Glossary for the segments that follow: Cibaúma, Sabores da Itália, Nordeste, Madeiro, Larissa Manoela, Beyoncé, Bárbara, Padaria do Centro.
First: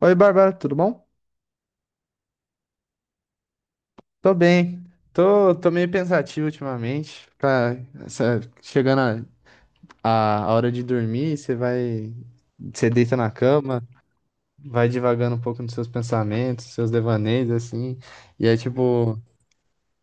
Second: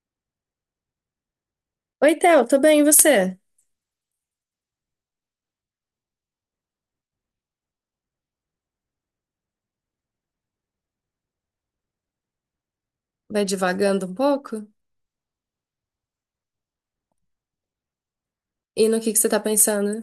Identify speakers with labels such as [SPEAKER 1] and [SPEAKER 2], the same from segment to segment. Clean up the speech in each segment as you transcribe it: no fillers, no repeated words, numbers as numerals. [SPEAKER 1] Oi, Bárbara, tudo bom?
[SPEAKER 2] Oi, Theo, tô bem, e você?
[SPEAKER 1] Tô bem. Tô meio pensativo ultimamente. Pra, chegando a hora de dormir, você vai. Você deita na
[SPEAKER 2] Vai
[SPEAKER 1] cama,
[SPEAKER 2] divagando um pouco?
[SPEAKER 1] vai divagando um pouco nos seus pensamentos, seus devaneios, assim. E é
[SPEAKER 2] E no que
[SPEAKER 1] tipo.
[SPEAKER 2] que você tá pensando?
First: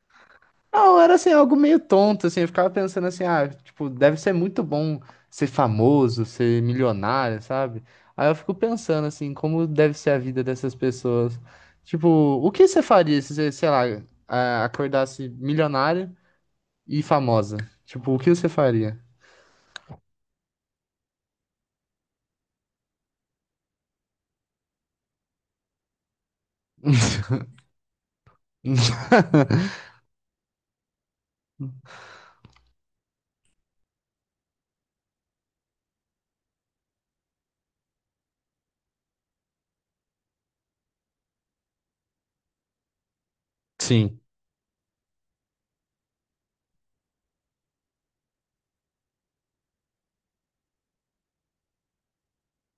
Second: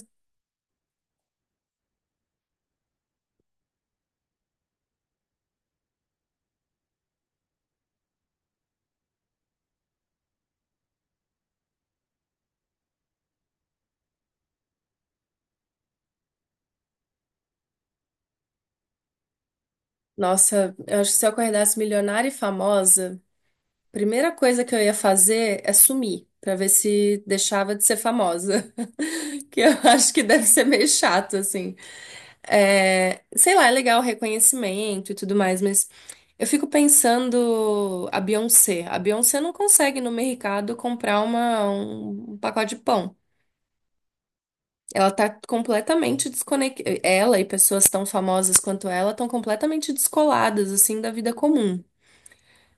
[SPEAKER 1] Não, era assim, algo meio tonto, assim, eu ficava pensando assim, ah, tipo, deve ser muito bom ser famoso, ser milionário, sabe? Aí eu fico pensando assim, como deve ser a vida dessas pessoas. Tipo, o que você faria se você, sei lá, acordasse milionário e famosa? Tipo, o que você faria?
[SPEAKER 2] Nossa, eu acho que se eu acordasse milionária e famosa, a primeira coisa que eu ia fazer é sumir, pra ver se deixava de ser famosa. Que eu acho que deve ser meio chato, assim. É, sei lá, é legal o reconhecimento e tudo mais, mas eu fico pensando a Beyoncé. A Beyoncé não consegue no mercado comprar uma, um pacote de pão.
[SPEAKER 1] Sim.
[SPEAKER 2] Ela tá completamente desconectada. Ela e pessoas tão famosas quanto ela estão completamente descoladas, assim, da vida comum.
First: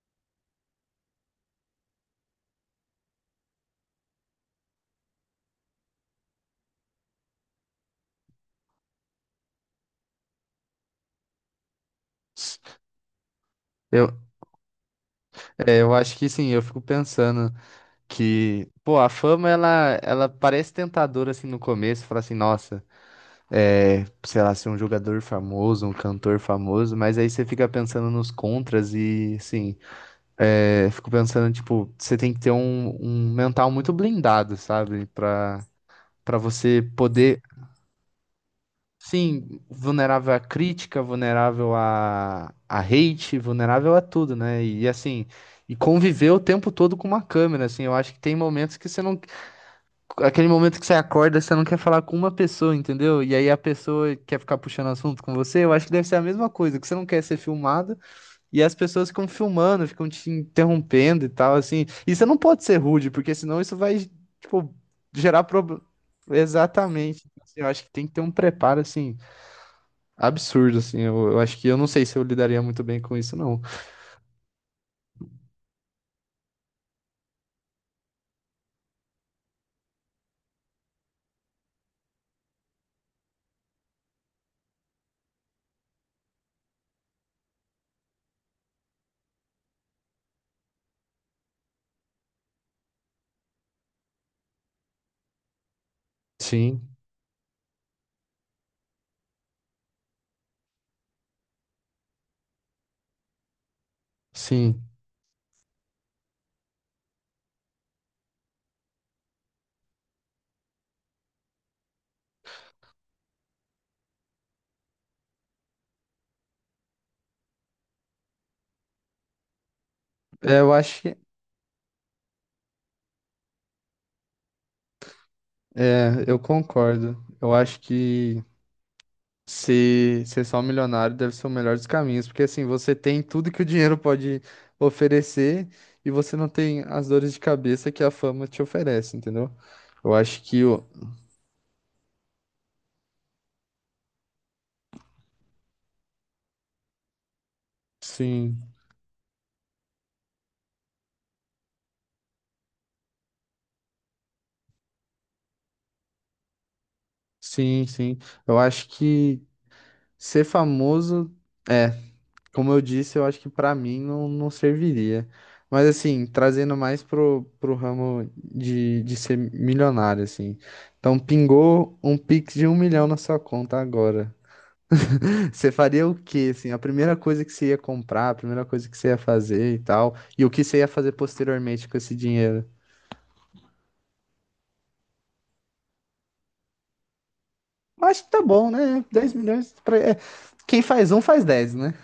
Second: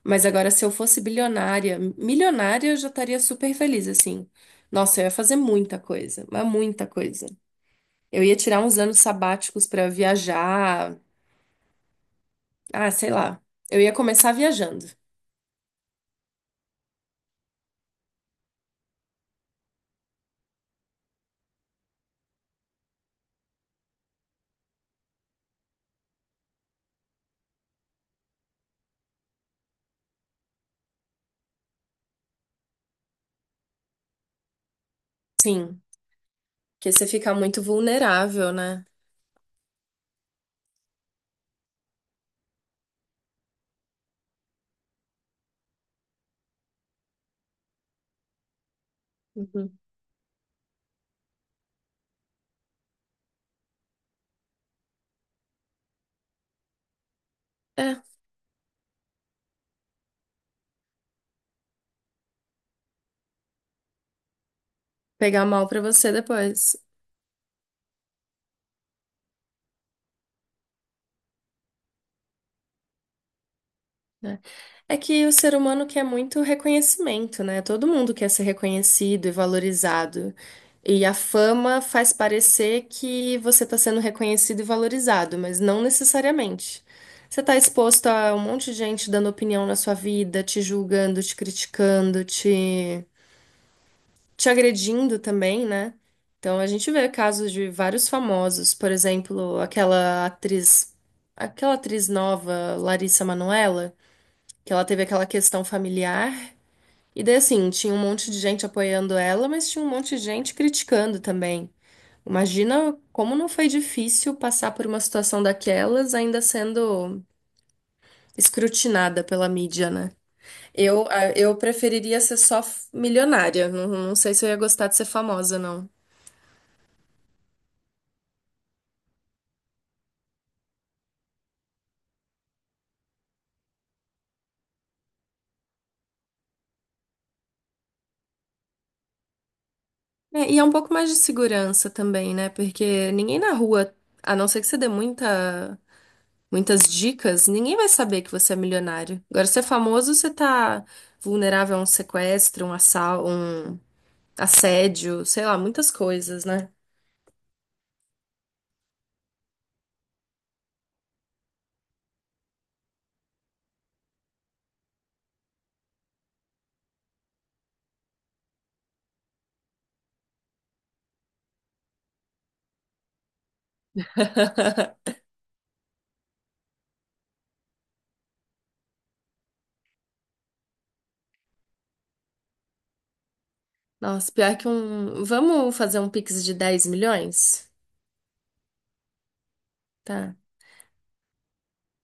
[SPEAKER 2] Mas agora, se eu fosse bilionária, milionária, eu já estaria super feliz, assim. Nossa, eu ia fazer muita coisa, mas muita coisa. Eu ia tirar uns anos sabáticos pra viajar. Ah, sei lá. Eu ia
[SPEAKER 1] Eu,
[SPEAKER 2] começar viajando.
[SPEAKER 1] é, eu acho que sim, eu fico pensando que, pô, a fama ela parece tentadora assim no começo, fala assim, nossa, é, sei lá, ser um jogador famoso, um cantor famoso, mas aí você fica pensando nos contras e, assim, é, fico pensando, tipo, você tem que ter um mental muito blindado, sabe? Pra,
[SPEAKER 2] Sim,
[SPEAKER 1] pra você
[SPEAKER 2] porque você fica
[SPEAKER 1] poder,
[SPEAKER 2] muito vulnerável, né?
[SPEAKER 1] sim, vulnerável à crítica, vulnerável a hate, vulnerável a tudo, né? E, assim, e conviver o tempo todo com uma câmera, assim, eu acho que tem momentos que você não
[SPEAKER 2] Uhum.
[SPEAKER 1] aquele momento que você acorda, você não quer falar com uma pessoa, entendeu? E aí a pessoa quer ficar puxando assunto com você, eu acho que deve ser a mesma coisa, que você não quer ser filmado
[SPEAKER 2] É,
[SPEAKER 1] e as pessoas ficam filmando, ficam te interrompendo e tal, assim. E você não pode ser rude, porque senão isso vai, tipo, gerar
[SPEAKER 2] pegar mal pra
[SPEAKER 1] problema.
[SPEAKER 2] você depois.
[SPEAKER 1] Exatamente. Assim, eu acho que tem que ter um preparo, assim, absurdo, assim. Eu acho que eu não sei se eu lidaria muito bem com isso, não.
[SPEAKER 2] Né? É que o ser humano quer muito reconhecimento, né? Todo mundo quer ser reconhecido e valorizado. E a fama faz parecer que você está sendo reconhecido e valorizado, mas não necessariamente. Você está exposto a um monte de gente dando opinião na sua vida, te julgando, te criticando, te agredindo também, né? Então a
[SPEAKER 1] Sim,
[SPEAKER 2] gente vê casos de vários famosos, por exemplo, aquela atriz nova, Larissa Manoela, que
[SPEAKER 1] sim.
[SPEAKER 2] ela teve aquela questão familiar. E daí, assim, tinha um monte de gente apoiando ela, mas tinha um monte de gente criticando também. Imagina como não foi difícil passar por uma situação daquelas, ainda sendo escrutinada pela mídia, né?
[SPEAKER 1] É, eu acho que.
[SPEAKER 2] Eu preferiria ser só milionária. Não, não sei se eu ia gostar de ser famosa, não.
[SPEAKER 1] É, eu concordo. Eu acho que se ser só milionário deve ser o melhor dos caminhos, porque assim, você tem tudo que o dinheiro pode oferecer e você não tem as dores de cabeça que a fama te oferece, entendeu? Eu acho
[SPEAKER 2] É, e
[SPEAKER 1] que
[SPEAKER 2] é um
[SPEAKER 1] o...
[SPEAKER 2] pouco mais de segurança também, né? Porque ninguém na rua, a não ser que você dê muitas dicas, ninguém vai saber que você é
[SPEAKER 1] Sim,
[SPEAKER 2] milionário. Agora, se é famoso, você tá vulnerável a um sequestro, um um assédio, sei lá, muitas coisas, né?
[SPEAKER 1] sim, sim. Eu acho que ser famoso, é, como eu disse, eu acho que pra mim não, não serviria. Mas assim, trazendo mais pro ramo de ser milionário, assim. Então, pingou um Pix de 1 milhão na sua conta agora. Você faria o quê, assim? A primeira coisa que você ia comprar, a primeira coisa que você ia fazer e tal, e o que você ia fazer posteriormente com esse dinheiro?
[SPEAKER 2] Nossa, pior que um. Vamos fazer um Pix de 10 milhões?
[SPEAKER 1] Acho que tá bom, né? 10 milhões pra... é,
[SPEAKER 2] Tá.
[SPEAKER 1] quem faz um faz 10, né?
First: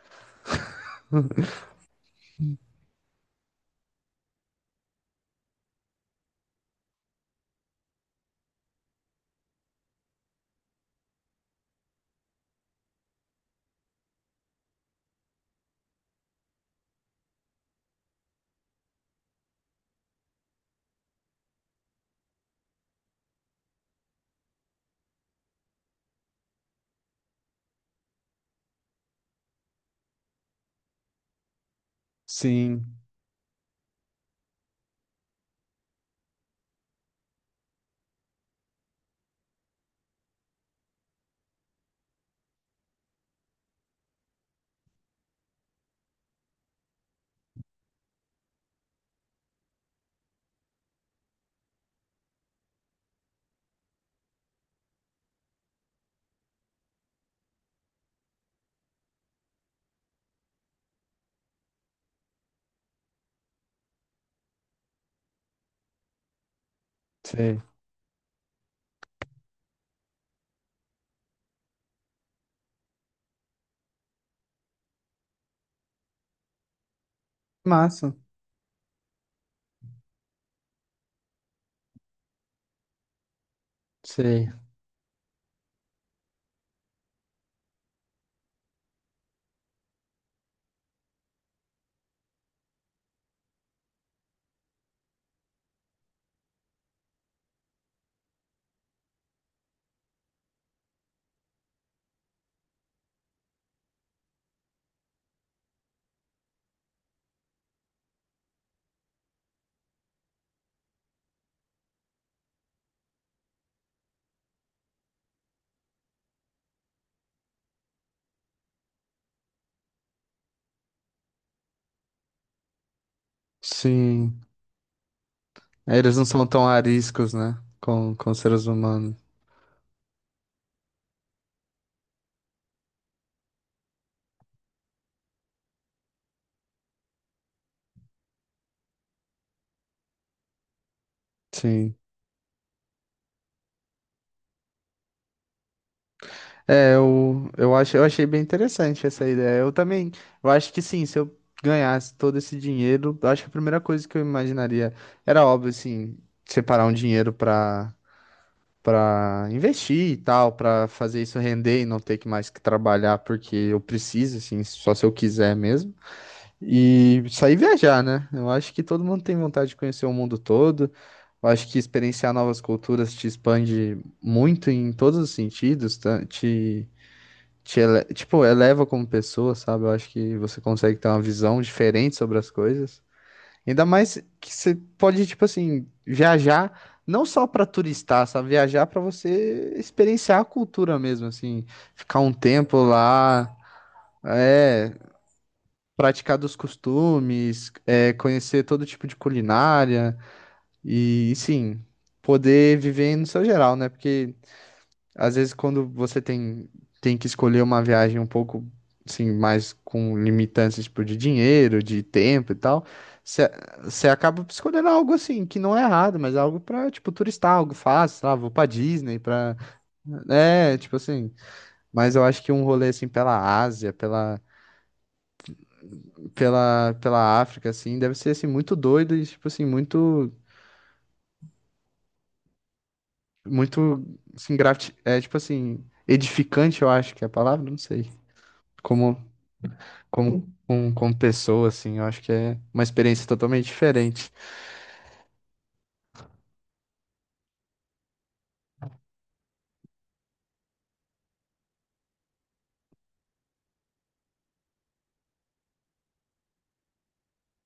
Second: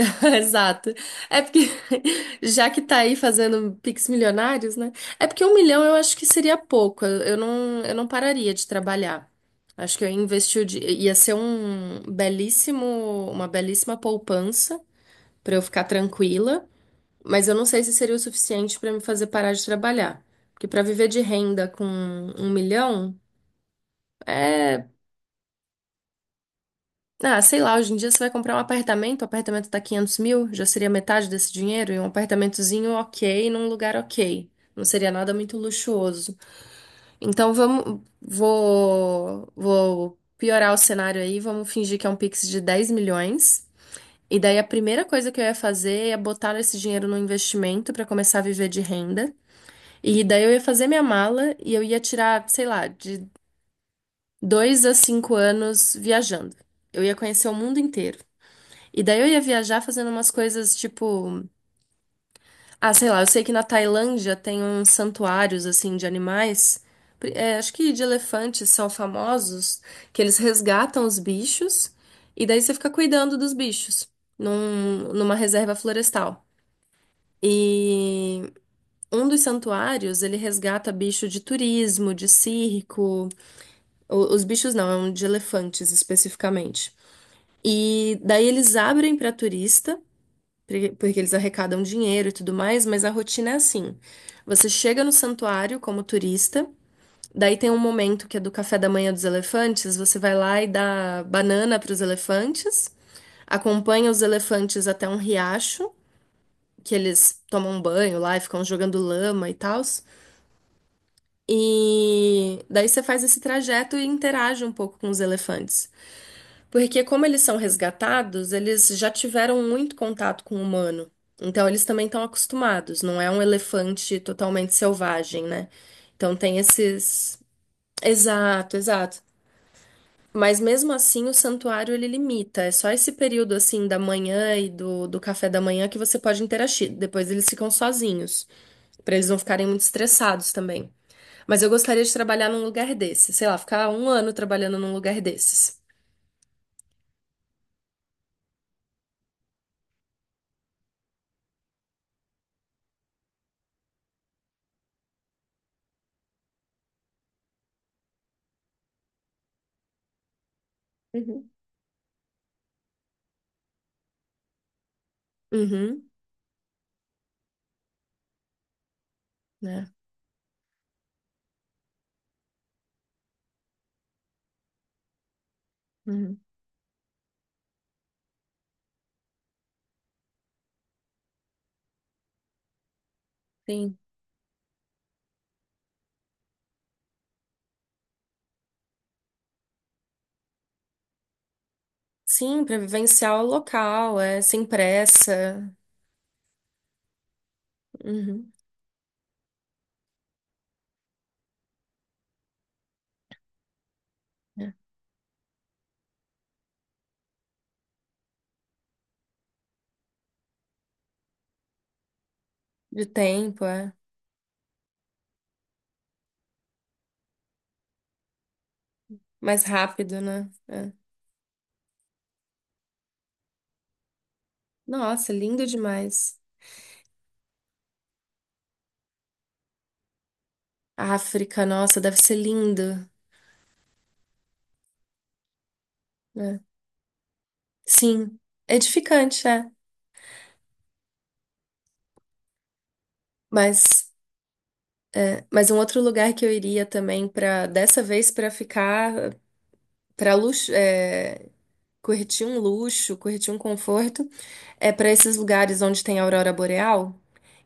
[SPEAKER 2] Exato. É porque, já que tá aí fazendo Pix milionários, né? É porque 1 milhão eu acho que seria pouco. Eu não pararia de trabalhar. Acho que eu investi, o di- ia ser um belíssimo, uma belíssima poupança pra eu ficar tranquila, mas eu não sei se seria o suficiente pra me fazer parar de trabalhar. Porque pra viver de renda com 1 milhão, ah, sei lá, hoje em dia você vai comprar um apartamento, o apartamento tá 500 mil, já seria metade desse dinheiro, e um apartamentozinho
[SPEAKER 1] Sim,
[SPEAKER 2] ok, num lugar ok. Não seria nada muito luxuoso. Então vou piorar o cenário aí, vamos fingir que é um Pix de 10 milhões. E daí a primeira coisa que eu ia fazer é botar esse dinheiro no investimento para começar a viver de renda. E daí eu ia fazer minha mala e eu ia tirar, sei lá, de 2 a 5 anos viajando. Eu ia conhecer o mundo inteiro. E daí eu ia viajar fazendo umas coisas tipo. Ah, sei lá, eu sei que na Tailândia tem uns santuários, assim, de animais. É,
[SPEAKER 1] sei.
[SPEAKER 2] acho que de elefantes são famosos, que eles resgatam os bichos e daí você fica cuidando dos bichos numa reserva florestal.
[SPEAKER 1] Massa.
[SPEAKER 2] E um dos santuários, ele resgata bicho de turismo, de circo. Os
[SPEAKER 1] Sei.
[SPEAKER 2] bichos não, é um de elefantes especificamente. E daí eles abrem para turista. Porque eles arrecadam dinheiro e tudo mais, mas a rotina é assim. Você chega no santuário como turista, daí tem um momento que é do café da manhã dos elefantes, você vai lá e dá banana para os elefantes, acompanha os elefantes até um riacho, que eles tomam banho lá e ficam jogando lama e tal. E daí você faz esse trajeto e interage um pouco com os elefantes. Porque como eles são resgatados, eles já tiveram muito contato com o humano. Então eles também estão acostumados, não é um elefante
[SPEAKER 1] Sim.
[SPEAKER 2] totalmente selvagem, né?
[SPEAKER 1] Eles não
[SPEAKER 2] Então
[SPEAKER 1] são
[SPEAKER 2] tem
[SPEAKER 1] tão ariscos,
[SPEAKER 2] esses.
[SPEAKER 1] né? Com seres
[SPEAKER 2] Exato,
[SPEAKER 1] humanos.
[SPEAKER 2] exato. Mas mesmo assim o santuário ele limita. É só esse período assim da manhã e do café da manhã que você pode interagir. Depois eles ficam sozinhos, para eles não ficarem muito estressados também. Mas eu
[SPEAKER 1] Sim.
[SPEAKER 2] gostaria de trabalhar num lugar desse, sei lá, ficar um ano trabalhando num lugar desses.
[SPEAKER 1] É, eu acho, eu achei bem interessante essa ideia. Eu também, eu acho que sim, se eu ganhasse todo esse dinheiro, eu acho que a primeira coisa que eu imaginaria era óbvio, assim, separar um dinheiro para investir e tal, para fazer isso
[SPEAKER 2] Uhum.
[SPEAKER 1] render e não ter que mais que trabalhar porque eu preciso, assim, só se eu quiser mesmo.
[SPEAKER 2] Uhum,
[SPEAKER 1] E sair viajar, né? Eu acho que todo mundo tem vontade de
[SPEAKER 2] né?
[SPEAKER 1] conhecer o mundo todo. Eu acho que experienciar novas culturas te expande muito em todos os sentidos, tá? Te tipo, eleva como pessoa, sabe? Eu acho que você consegue ter uma visão diferente sobre as coisas. Ainda
[SPEAKER 2] Sim,
[SPEAKER 1] mais que você pode, tipo assim, viajar não só pra turistar, sabe? Viajar pra você experienciar a cultura mesmo, assim, ficar um
[SPEAKER 2] sim,
[SPEAKER 1] tempo
[SPEAKER 2] para vivenciar o
[SPEAKER 1] lá,
[SPEAKER 2] local, é sem
[SPEAKER 1] é,
[SPEAKER 2] pressa,
[SPEAKER 1] praticar dos costumes, é,
[SPEAKER 2] uhum,
[SPEAKER 1] conhecer todo tipo de culinária e, sim, poder viver no seu geral, né? Porque
[SPEAKER 2] é.
[SPEAKER 1] às vezes, quando você tem, tem que escolher uma viagem um pouco, assim, mais com limitantes, tipo, de dinheiro, de tempo e tal,
[SPEAKER 2] De tempo, é
[SPEAKER 1] você acaba escolhendo algo, assim, que não é errado, mas algo pra, tipo, turistar, algo fácil, sei lá, vou pra Disney, pra...
[SPEAKER 2] mais rápido, né?
[SPEAKER 1] É,
[SPEAKER 2] É.
[SPEAKER 1] tipo assim, mas eu acho que um rolê, assim, pela Ásia,
[SPEAKER 2] Nossa, lindo demais.
[SPEAKER 1] pela, pela África, assim, deve ser, assim, muito doido e, tipo assim, muito,
[SPEAKER 2] África, nossa, deve ser lindo,
[SPEAKER 1] muito, assim, grati... é, tipo assim,
[SPEAKER 2] né?
[SPEAKER 1] edificante, eu acho que é a palavra, não sei.
[SPEAKER 2] Sim,
[SPEAKER 1] Como
[SPEAKER 2] edificante, é.
[SPEAKER 1] como pessoa, assim, eu acho que é uma experiência totalmente
[SPEAKER 2] Mas,
[SPEAKER 1] diferente.
[SPEAKER 2] é, mas um outro lugar que eu iria também para dessa vez para ficar para luxo, é, curtir um luxo, curtir um conforto, é para esses lugares onde tem aurora boreal.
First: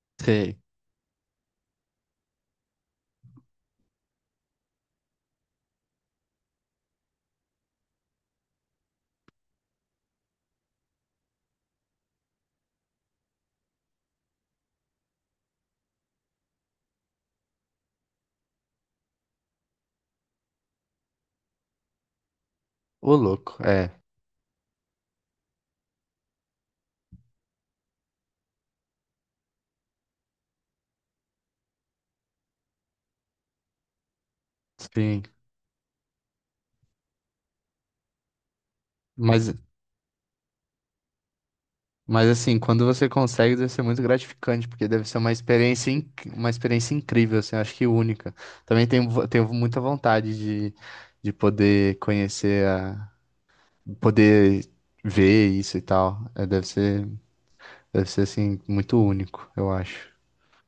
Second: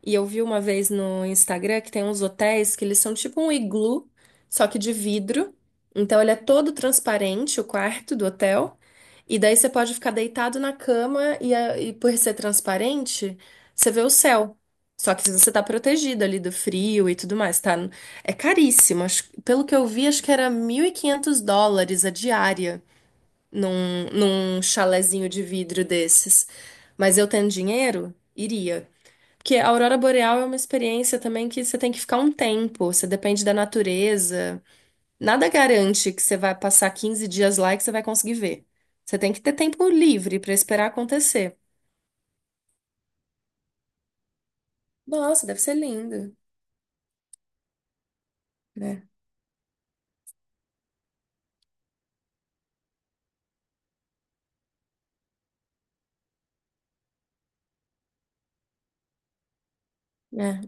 [SPEAKER 2] E eu vi
[SPEAKER 1] Sei,
[SPEAKER 2] uma vez no Instagram que tem uns hotéis que eles são tipo um iglu, só que de vidro. Então ele é todo transparente, o quarto do hotel. E daí você pode ficar deitado na cama e, e por ser transparente, você vê o céu. Só que você tá protegido ali do frio e tudo mais, tá? É caríssimo. Pelo que eu vi, acho que era US$ 1.500 a diária
[SPEAKER 1] ô louco, é,
[SPEAKER 2] num chalezinho de vidro desses. Mas eu tendo dinheiro, iria. Porque a aurora boreal é uma experiência também que você tem que ficar um tempo, você depende da natureza.
[SPEAKER 1] sim.
[SPEAKER 2] Nada garante que você vai passar 15 dias lá e que você vai conseguir ver. Você tem que
[SPEAKER 1] Mas,
[SPEAKER 2] ter tempo livre para esperar acontecer.
[SPEAKER 1] mas assim, quando você consegue, deve ser muito gratificante, porque deve ser uma
[SPEAKER 2] Nossa, deve ser
[SPEAKER 1] experiência,
[SPEAKER 2] lindo,
[SPEAKER 1] uma experiência incrível, assim, eu acho que única. Também
[SPEAKER 2] né?
[SPEAKER 1] tenho, tenho muita vontade de, de poder conhecer a, poder ver isso e tal. É, deve ser, assim, muito único, eu acho.
[SPEAKER 2] É.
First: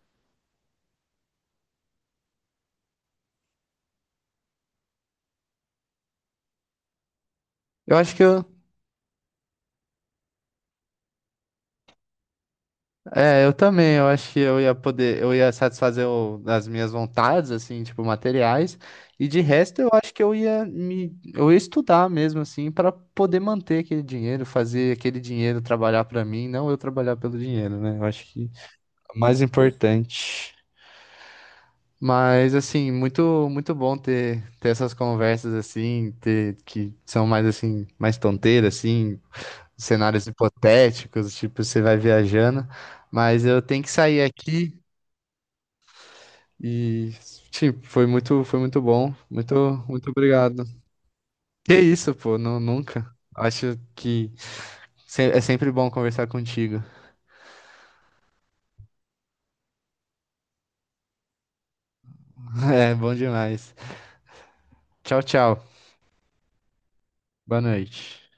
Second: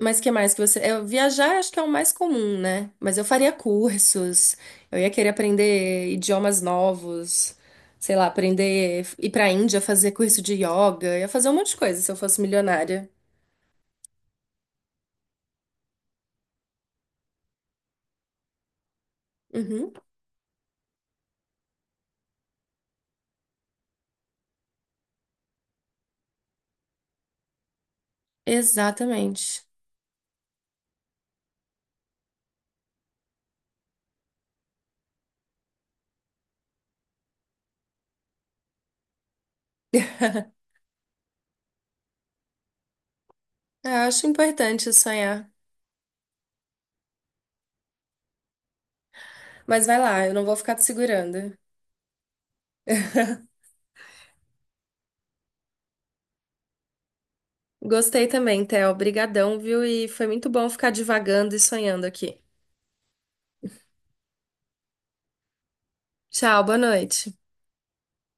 [SPEAKER 2] Mas que mais que você. Eu, viajar acho que é o mais comum, né? Mas eu faria cursos, eu ia querer aprender idiomas novos,
[SPEAKER 1] Eu
[SPEAKER 2] sei
[SPEAKER 1] acho que
[SPEAKER 2] lá,
[SPEAKER 1] eu,
[SPEAKER 2] aprender, ir pra Índia fazer curso de yoga, eu ia fazer um monte de coisa se eu fosse milionária.
[SPEAKER 1] É, eu também, eu acho que eu ia poder, eu ia satisfazer as minhas vontades, assim, tipo, materiais, e de resto eu
[SPEAKER 2] Uhum,
[SPEAKER 1] acho que eu ia estudar mesmo, assim, para poder manter aquele dinheiro, fazer aquele dinheiro trabalhar para mim, não eu trabalhar pelo dinheiro, né? Eu acho que é o mais
[SPEAKER 2] exatamente.
[SPEAKER 1] importante. Mas, assim, muito, muito bom ter, ter essas conversas, assim, ter, que são mais, assim, mais tonteiras, assim, cenários hipotéticos, tipo, você vai viajando, mas eu tenho que
[SPEAKER 2] Eu
[SPEAKER 1] sair
[SPEAKER 2] acho
[SPEAKER 1] aqui.
[SPEAKER 2] importante sonhar.
[SPEAKER 1] E, tipo, foi muito bom. Muito,
[SPEAKER 2] Mas vai
[SPEAKER 1] muito
[SPEAKER 2] lá, eu não vou
[SPEAKER 1] obrigado.
[SPEAKER 2] ficar te segurando.
[SPEAKER 1] Que isso, pô, não, nunca. Acho que é sempre bom conversar contigo.
[SPEAKER 2] Gostei também, Theo. Obrigadão, viu? E foi muito bom ficar divagando e sonhando aqui.
[SPEAKER 1] É bom demais. Tchau, tchau.
[SPEAKER 2] Tchau, boa noite.
[SPEAKER 1] Boa noite.